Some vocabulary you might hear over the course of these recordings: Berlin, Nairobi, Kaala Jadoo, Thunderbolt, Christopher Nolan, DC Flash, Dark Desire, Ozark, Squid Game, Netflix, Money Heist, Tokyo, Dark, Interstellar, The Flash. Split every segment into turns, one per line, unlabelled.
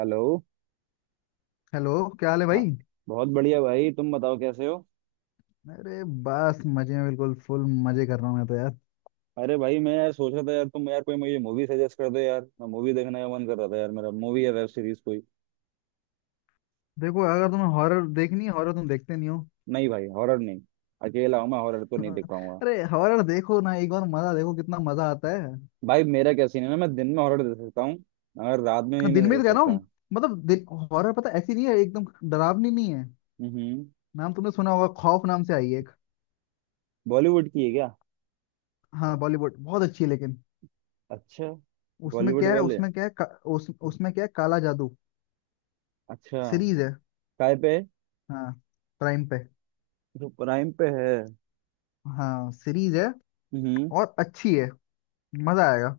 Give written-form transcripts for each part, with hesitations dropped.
Hello.
Hello. क्या हाल है
हाँ।
भाई?
बहुत बढ़िया भाई तुम बताओ कैसे हो।
अरे बस मजे में बिल्कुल फुल मजे कर रहा हूँ मैं तो यार।
अरे भाई मैं यार सोच रहा था यार, तुम यार कोई मुझे मूवी सजेस्ट कर दो यार, मैं मूवी देखने का मन कर रहा था यार, मेरा मूवी या वेब सीरीज कोई।
देखो, अगर तुम्हें हॉरर देखनी है, हॉरर तुम देखते नहीं हो?
नहीं भाई हॉरर नहीं। अकेला हूँ मैं, हॉरर तो नहीं देख पाऊंगा।
अरे हॉरर देखो ना एक बार, मजा देखो कितना मजा आता है।
भाई मेरा क्या सीन है ना, मैं दिन में हॉरर देख सकता हूँ मगर रात में नहीं
दिन
मैं
में
देख
तो कह रहा
सकता।
हूँ, मतलब दिन। हॉरर पता ऐसी नहीं है, एकदम डरावनी नहीं है।
हम्म।
नाम तुमने सुना होगा, खौफ नाम से आई है एक।
बॉलीवुड की है क्या?
हाँ बॉलीवुड बहुत अच्छी है लेकिन।
अच्छा। बॉलीवुड वाले।
उसमें क्या है, काला जादू।
अच्छा।
सीरीज है।
काय पे है?
हाँ, प्राइम पे।
जो प्राइम पे है।
हाँ सीरीज है।
हम्म।
और अच्छी है, मजा आएगा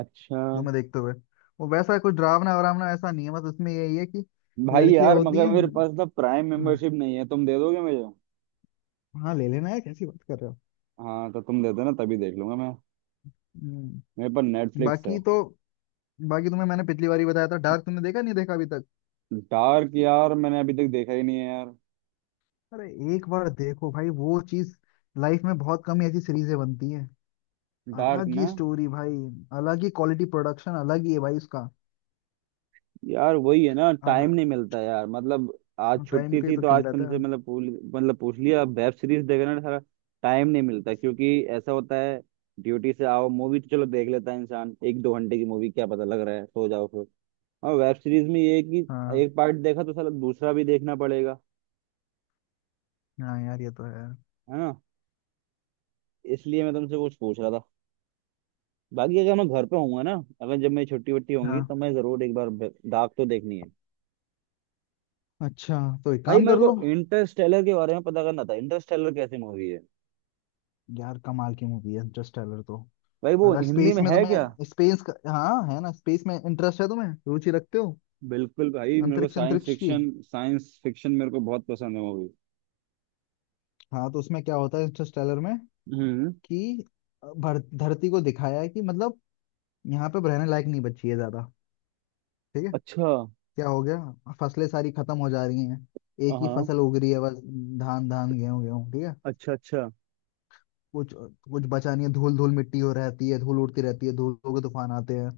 अच्छा।
दो में देखते हुए। वो वैसा कोई डरावना वरावना ऐसा नहीं है, बस उसमें यही है कि
भाई
लड़कियां
यार
होती
मगर
हैं।
मेरे पास ना प्राइम
हाँ।
मेंबरशिप नहीं है, तुम दे दोगे मुझे?
हाँ ले लेना यार, कैसी बात कर रहे हो।
हाँ तो तुम दे देना तभी देख लूंगा मैं।
हम्म।
मेरे पर नेटफ्लिक्स है।
बाकी तो बाकी तुम्हें मैंने पिछली बार ही बताया था, डार्क तुमने देखा नहीं, देखा अभी तक?
डार्क यार मैंने अभी तक देखा ही नहीं है यार।
अरे एक बार देखो भाई, वो चीज लाइफ में बहुत कम ही ऐसी सीरीजें बनती हैं।
डार्क
अलग ही
ना।
स्टोरी भाई, अलग ही क्वालिटी, प्रोडक्शन अलग ही है भाई उसका।
यार वही है ना, टाइम
अगर
नहीं मिलता यार मतलब, आज
टाइम
छुट्टी
पे
थी
तो
तो आज
किल्लत है।
तुमसे मतलब पूछ लिया, वेब सीरीज देखना सारा। टाइम नहीं मिलता क्योंकि ऐसा होता है, ड्यूटी से आओ मूवी तो चलो देख लेता है इंसान, एक दो घंटे की मूवी, क्या पता लग रहा है सो जाओ फिर। और वेब सीरीज में ये है कि
हाँ।
एक पार्ट देखा तो साला दूसरा भी देखना पड़ेगा।
हाँ यार ये तो है।
है ना? इसलिए मैं तुमसे कुछ पूछ रहा था। बाकी अगर मैं घर पे होऊंगा ना, अगर जब मेरी छुट्टी वट्टी होंगी
हाँ,
तो मैं जरूर एक बार डार्क तो देखनी है।
अच्छा, तो एक
भाई
काम
मेरे
कर
को
लो।
इंटरस्टेलर के बारे में पता करना था, इंटरस्टेलर कैसी मूवी है?
यार कमाल की मूवी है इंटरस्टेलर तो।
भाई वो
अगर
हिंदी
स्पेस
में
में
है क्या?
तुम्हें, स्पेस का हाँ है ना, स्पेस में इंटरेस्ट है तुम्हें, रुचि रखते हो।
बिल्कुल भाई, मेरे को
अंतरिक्ष,
साइंस
अंतरिक्ष की।
फिक्शन, साइंस फिक्शन मेरे को बहुत पसंद है मूवी।
हाँ, तो उसमें क्या होता है इंटरस्टेलर में
हम्म।
कि धरती को दिखाया है कि मतलब यहाँ पे रहने लायक नहीं बची है ज्यादा। ठीक है।
अच्छा।
क्या हो गया, फसलें सारी खत्म हो जा रही हैं,
हाँ
एक ही
हाँ,
फसल उग रही है बस। धान धान, गेहूं गेहूं, ठीक है।
अच्छा अच्छा
कुछ कुछ बचा नहीं है, धूल धूल मिट्टी हो रहती है, धूल उड़ती रहती है, धूलों के तूफान आते हैं।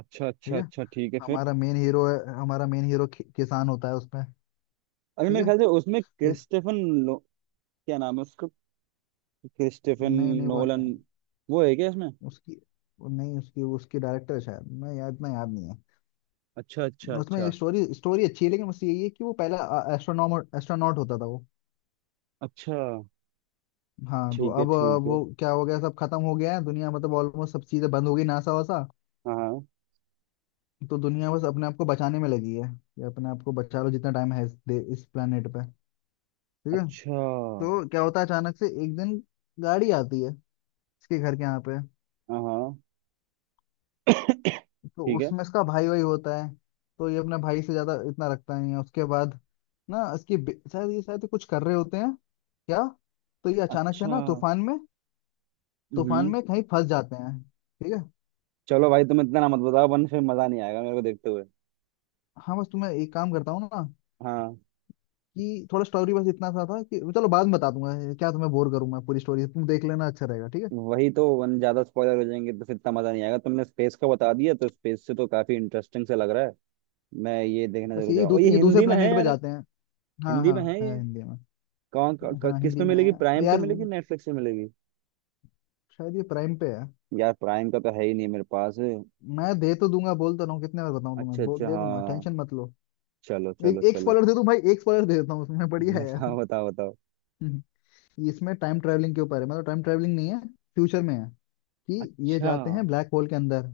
अच्छा।
ठीक
अच्छा।
है।
अच्छा ठीक है फिर।
हमारा मेन हीरो है, हमारा मेन हीरो किसान होता है उसमें।
अरे
ठीक
मेरे
है।
ख्याल से उसमें
इस-
क्रिस्टेफन। लो क्या नाम है उसका, क्रिस्टेफन
नहीं नहीं वो नहीं
नोलन
है।
वो है क्या इसमें?
उसकी, वो नहीं, उसकी उसकी डायरेक्टर है शायद, मैं याद इतना याद नहीं है।
अच्छा अच्छा
उसमें ये
अच्छा।
स्टोरी स्टोरी अच्छी है लेकिन, बस यही है कि वो पहला एस्ट्रोनॉमर एस्ट्रोनॉट होता था वो।
अच्छा
हाँ, तो
ठीक है
अब
ठीक है।
वो क्या हो गया, सब खत्म हो गया है दुनिया, मतलब ऑलमोस्ट सब चीजें बंद हो गई, नासा वासा।
हाँ।
तो दुनिया बस अपने आप को बचाने में लगी है कि अपने आप को बचा लो जितना टाइम है इस planet पे। ठीक है।
अच्छा।
तो क्या होता है, अचानक से एक दिन गाड़ी आती है इसके घर के यहाँ पे।
हाँ हाँ।
तो
ठीक है।
उसमें इसका भाई वही होता है। तो ये अपने भाई से ज्यादा इतना रखता नहीं है उसके बाद। शायद ये शायद कुछ कर रहे होते हैं क्या। तो ये अचानक से
अच्छा।
ना तूफान में, तूफान
हम्म।
में कहीं फंस जाते हैं। ठीक है।
चलो भाई तुम इतना ना मत बताओ वरना फिर मजा नहीं आएगा मेरे को देखते हुए।
हाँ बस तुम्हें एक काम करता हूँ ना
हाँ
कि थोड़ा स्टोरी बस इतना सा था कि चलो, बाद में बता दूंगा, ये क्या तुम्हें बोर करूँ मैं, पूरी स्टोरी तुम देख लेना, अच्छा रहेगा, ठीक है।
वही तो, वन ज्यादा स्पॉइलर हो जाएंगे तो फिर इतना मजा नहीं आएगा, तुमने स्पेस का बता दिया तो स्पेस से तो काफी इंटरेस्टिंग सा लग रहा है। मैं ये देखने जरूर जाऊँ, और ये
ये दूसरे
हिंदी में है
प्लेनेट पे
यार?
जाते हैं। हाँ
हिंदी
हाँ,
में है
है
ये?
हिंदी में। हाँ
किस
हिंदी
पे
में
मिलेगी,
है
प्राइम पे
यार।
मिलेगी नेटफ्लिक्स पे मिलेगी?
शायद ये प्राइम पे है।
यार प्राइम का तो है ही नहीं मेरे पास।
मैं दे तो दूंगा, बोल तो रहा हूँ, कितने बार बताऊं
अच्छा
तुम्हें,
अच्छा
दे दूंगा,
हाँ।
टेंशन मत लो।
चलो चलो
एक एक
चलो।
स्पॉइलर दे दूं भाई, एक स्पॉइलर दे देता हूँ, उसमें बढ़िया है यार।
बताओ बताओ बताओ।
ये इसमें टाइम ट्रैवलिंग के ऊपर है, मतलब टाइम ट्रैवलिंग नहीं है, फ्यूचर में है कि ये
अच्छा।
जाते हैं ब्लैक होल के अंदर।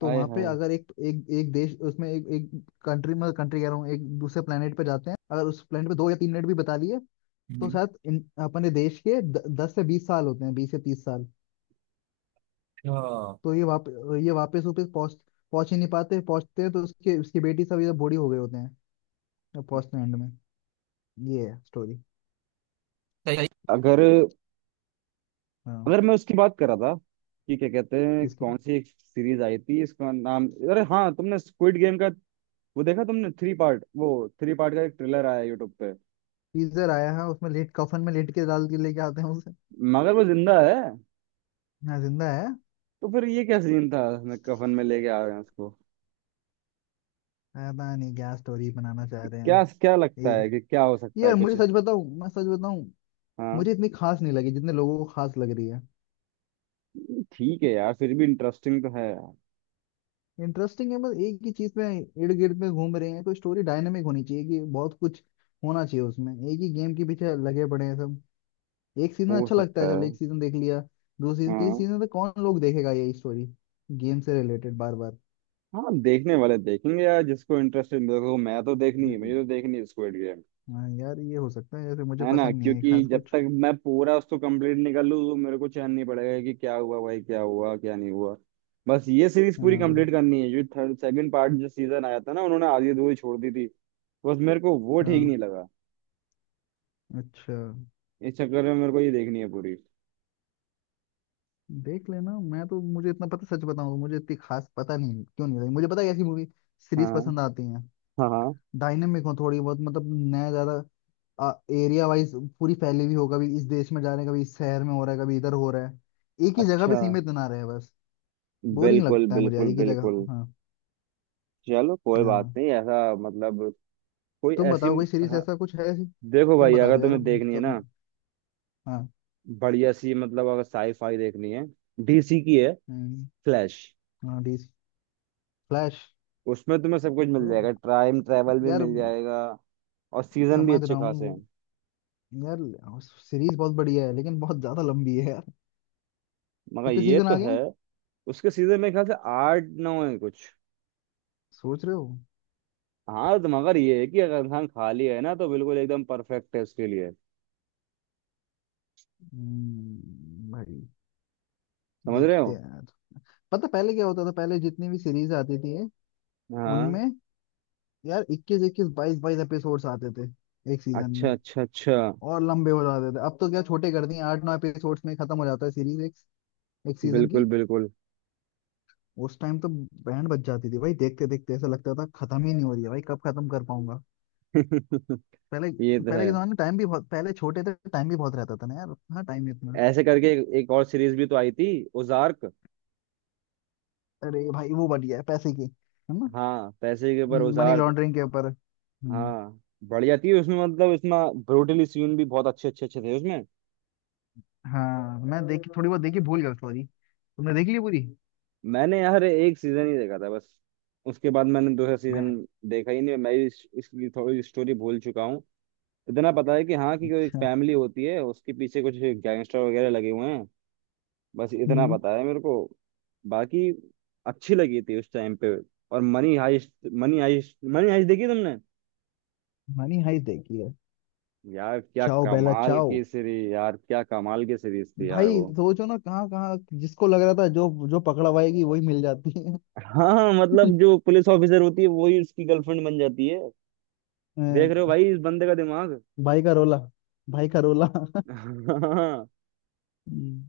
तो
आए।
वहां पे, अगर एक एक, एक देश उसमें एक एक कंट्री कह रहा हूँ, एक दूसरे प्लेनेट पे जाते हैं। अगर उस प्लेनेट पे 2 या 3 मिनट भी बता लिए तो
हाय।
शायद अपने देश के 10 से 20 साल होते हैं, 20 से 30 साल।
हाँ।
तो ये ये वापस वापस पहुंच पहुंच ही नहीं पाते, पहुंचते हैं तो उसके, उसकी बेटी सब ये बूढ़ी हो गए होते हैं। फर्स्ट एंड में। ये है स्टोरी।
सही। अगर
हाँ।
अगर मैं उसकी बात कर रहा था कि क्या कहते हैं,
किसकी?
कौन सी एक सीरीज आई थी इसका नाम? अरे हाँ, तुमने स्क्विड गेम का वो देखा? तुमने थ्री पार्ट, वो थ्री पार्ट का एक ट्रेलर आया यूट्यूब पे।
टीजर आया है उसमें, लेट कफन में लेट के डाल के लेके आते हैं उसे।
मगर वो जिंदा है,
हाँ जिंदा है।
तो फिर ये क्या सीन था, मैं कफन में लेके आ रहे हैं उसको?
पता नहीं क्या स्टोरी बनाना चाह रहे हैं।
क्या क्या लगता है कि
ये
क्या हो सकता है
यार,
कुछ?
मुझे सच बताऊं, मैं सच बताऊं,
हाँ।
मुझे इतनी खास नहीं लगी जितने लोगों को खास लग रही है।
ठीक है यार, फिर भी इंटरेस्टिंग तो है यार।
इंटरेस्टिंग है, बस एक ही चीज में इर्द गिर्द में घूम रहे हैं। कोई स्टोरी डायनेमिक होनी चाहिए कि बहुत कुछ होना चाहिए उसमें, एक ही गेम के पीछे लगे पड़े हैं सब। एक सीजन
हो
अच्छा लगता है,
सकता है।
चलो एक सीजन देख लिया, दूसरी सीजन
हाँ
तीसरी सीजन तक कौन लोग देखेगा यही स्टोरी, गेम से रिलेटेड बार बार।
हाँ देखने वाले देखेंगे यार, जिसको इंटरेस्ट है। देखो मैं तो देखनी है, मुझे
हम्म।
तो देखनी है स्क्विड गेम।
हाँ यार ये हो सकता है, जैसे मुझे
है ना?
पसंद नहीं है
क्योंकि
खास
जब
कुछ।
तक मैं पूरा उसको कंप्लीट नहीं कर लूँ तो मेरे को चैन नहीं पड़ेगा कि क्या हुआ भाई, क्या हुआ क्या नहीं हुआ। बस ये सीरीज पूरी कंप्लीट
हाँ।
करनी है, जो थर्ड सेकंड पार्ट, जो सीजन आया था ना उन्होंने आधी अधूरी छोड़ दी थी। बस मेरे को वो ठीक
हाँ,
नहीं लगा।
अच्छा।
इस चक्कर में मेरे को ये देखनी है पूरी।
देख लेना, मैं तो, मुझे इतना पता, सच बताऊं मुझे इतनी खास पता नहीं क्यों नहीं लगी, मुझे पता है कैसी मूवी सीरीज
हाँ
पसंद आती हैं,
हाँ हाँ।
डायनेमिक हो थोड़ी बहुत मतलब, नया ज्यादा, एरिया वाइज पूरी फैली हुई हो, कभी इस देश में जा रहे हैं, कभी इस शहर में हो रहा है, कभी इधर हो रहा है, एक ही जगह
अच्छा।
पे सीमित ना रहे, बस बोरिंग
बिल्कुल
लगता है मुझे यार
बिल्कुल
एक ही जगह।
बिल्कुल।
हाँ।
चलो कोई बात
हाँ
नहीं, ऐसा मतलब कोई
तुम
ऐसी।
बताओ, कोई सीरीज
हाँ
ऐसा कुछ है ऐसी।
देखो
तुम
भाई,
बता दो
अगर
यार,
तुम्हें देखनी है
सब।
ना
हाँ।
बढ़िया सी मतलब, अगर साई फाई देखनी है, डीसी की है
हम्म,
फ्लैश,
हाँ DC फ्लैश
उसमें तुम्हें सब कुछ मिल
तो।
जाएगा, टाइम ट्रैवल भी
यार
मिल जाएगा, और सीजन भी
समझ
अच्छे
रहा हूँ
खासे हैं।
वो, यार सीरीज बहुत बढ़िया है लेकिन बहुत ज्यादा लंबी है यार।
मगर
कितने
ये
सीजन
तो
आ गए,
है, उसके सीजन मेरे ख्याल से आठ नौ है कुछ।
सोच रहे हो।
हाँ तो मगर ये है कि अगर इंसान खाली है ना तो बिल्कुल एकदम परफेक्ट है उसके लिए।
भाई
समझ रहे
देखते
हो?
हैं यार। पता पहले क्या होता था, पहले जितनी भी सीरीज आती थी
हाँ।
उनमें यार 21 21 22 22 एपिसोड्स आते थे एक सीजन में,
अच्छा अच्छा अच्छा।
और लंबे हो जाते थे। अब तो क्या छोटे कर दिए, 8 9 एपिसोड्स में खत्म हो जाता है सीरीज, एक एक सीजन
बिल्कुल
की।
बिल्कुल।
उस टाइम तो बैंड बज जाती थी भाई, देखते देखते ऐसा लगता था खत्म ही नहीं हो रही है भाई, कब खत्म कर पाऊंगा। पहले,
ये तो
पहले
है।
के जमाने में टाइम भी बहुत, पहले छोटे थे, टाइम भी बहुत रहता था ना यार। हाँ टाइम नहीं इतना।
ऐसे करके एक और सीरीज भी तो आई थी, ओजार्क।
अरे भाई वो बढ़िया है, पैसे की है ना,
हाँ पैसे के ऊपर
मनी
ओजार्क।
लॉन्ड्रिंग के ऊपर।
हाँ बढ़िया थी उसमें मतलब, इसमें ब्रूटली सीन भी बहुत अच्छे अच्छे अच्छे थे उसमें।
हाँ। मैं देखी थोड़ी बहुत देखी, भूल गया सॉरी, तुमने देख ली पूरी?
मैंने यार एक सीजन ही देखा था बस, उसके बाद मैंने दूसरा सीजन
मैं,
देखा ही नहीं। मैं इसकी थोड़ी स्टोरी भूल चुका हूँ। इतना पता है कि, हाँ कि कोई
अच्छा।
फैमिली होती है उसके पीछे कुछ गैंगस्टर वगैरह लगे हुए हैं। बस इतना
हम्म।
पता है मेरे को। बाकी अच्छी लगी थी उस टाइम पे। और Money Heist, Money Heist, Money Heist देखी तुमने?
मनी हाइस्ट देखी है।
यार क्या
चाओ बेला
कमाल
चाओ।
की सीरीज, यार क्या कमाल की सीरीज थी यार
भाई
वो।
सोचो ना, कहाँ कहाँ जिसको लग रहा था, जो जो पकड़ा पाएगी, वही मिल जाती है।
हाँ, मतलब जो पुलिस ऑफिसर होती है वही उसकी गर्लफ्रेंड बन जाती है।
अ,
देख रहे हो भाई इस बंदे का दिमाग?
भाई का रोला, भाई का रोला।
हाँ
हम्म,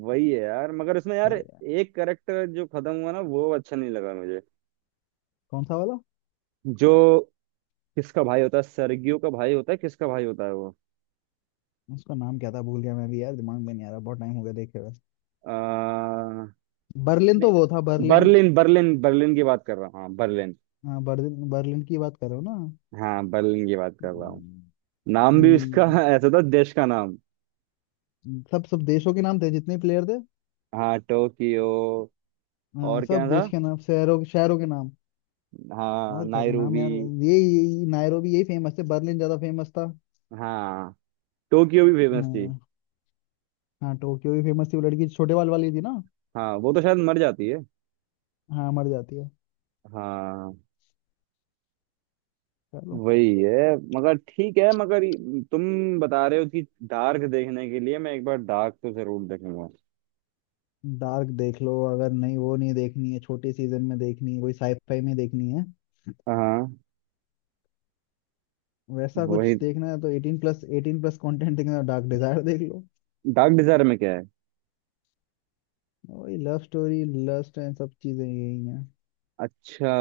वही है यार, मगर उसमें यार
सही है।
एक करेक्टर जो खत्म हुआ ना वो अच्छा नहीं लगा मुझे।
कौन सा वाला?
जो किसका भाई होता है, सर्गियो का भाई होता है, किसका भाई होता है वो?
उसका नाम क्या था, भूल गया मैं भी यार, दिमाग में नहीं आ रहा, बहुत टाइम हो गया देखे हुए।
आ,
बर्लिन, तो
नहीं,
वो था बर्लिन।
बर्लिन बर्लिन, बर्लिन की बात कर रहा हूँ, हाँ बर्लिन।
हाँ बर्लिन, बर्लिन की बात कर रहे हो ना।
हाँ बर्लिन की बात कर रहा हूँ।
हम्म,
नाम भी उसका
हम्म।
ऐसा था, देश का नाम।
सब, सब देशों के नाम थे जितने प्लेयर थे।
हाँ टोक्यो।
हाँ,
और क्या
सब
था?
देश के नाम, शहरों के, शहरों के नाम।
हाँ
और क्या था नाम
नायरूबी।
यार। ये नायरोबी, यही फेमस थे, बर्लिन ज्यादा फेमस था।
हाँ टोक्यो भी फेमस थी।
हाँ। हाँ, टोक्यो भी फेमस थी, वो लड़की छोटे बाल वाली थी ना।
हाँ वो तो शायद मर जाती है।
हाँ मर जाती है।
हाँ
चलो।
वही है। मगर ठीक है, मगर तुम बता रहे हो कि डार्क देखने के लिए, मैं एक बार डार्क तो जरूर देखूंगा।
डार्क देख लो, अगर नहीं वो नहीं देखनी है, छोटे सीजन में देखनी है कोई, साइफाई में देखनी है,
हाँ
वैसा कुछ
वही।
देखना है, तो 18+ 18+ कंटेंट देखना, डार्क डिजायर देख लो।
डार्क डिजायर में क्या है?
वही लव स्टोरी लस्ट एंड सब चीजें यही हैं,
अच्छा।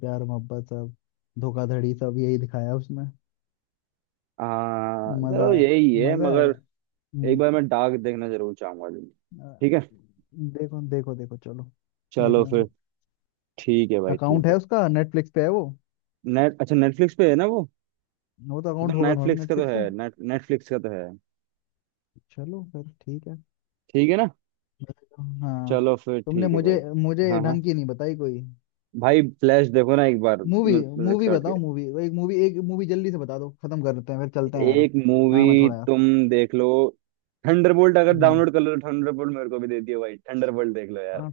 प्यार मोहब्बत सब, धोखाधड़ी सब यही दिखाया उसमें।
हाँ
मजा
चलो
है,
यही है
मजा आ रहा है अरे।
मगर, एक
हम्म,
बार मैं डार्क देखना जरूर चाहूंगा जी।
अ,
ठीक है।
देखो देखो देखो, चलो
चलो
देखेंगे
फिर
ना।
ठीक है भाई
अकाउंट
ठीक
है
है।
उसका, नेटफ्लिक्स पे है वो
नेट अच्छा नेटफ्लिक्स पे है ना वो।
वो तो
तो
अकाउंट होगा तुम्हारे
नेटफ्लिक्स का तो
नेटफ्लिक्स
है,
का।
नेटफ्लिक्स का तो है।
चलो फिर ठीक है।
ठीक है ना?
मैं- हाँ।
चलो फिर
तुमने
ठीक है भाई।
मुझे मुझे
हाँ हाँ।
ढंग की नहीं बताई कोई।
भाई फ्लैश देखो ना एक बार।
Movie, movie
search.
बताओ, मूवी, एक मूवी, एक मूवी जल्दी से बता दो, खत्म कर लेते हैं फिर चलते हैं यार,
एक मूवी
काम है थोड़ा यार।
तुम देख लो, थंडरबोल्ट। अगर
हम्म।
डाउनलोड कर लो तो थंडरबोल्ट मेरे को भी दे दियो भाई। थंडरबोल्ट देख लो यार।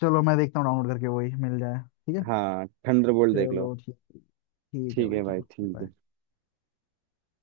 चलो मैं देखता हूँ डाउनलोड करके वही मिल जाए। ठीक है।
हाँ थंडरबोल्ट देख लो।
चलो ठीक, ठीक है
ठीक
भाई,
है भाई
चलो
ठीक
bye।
है।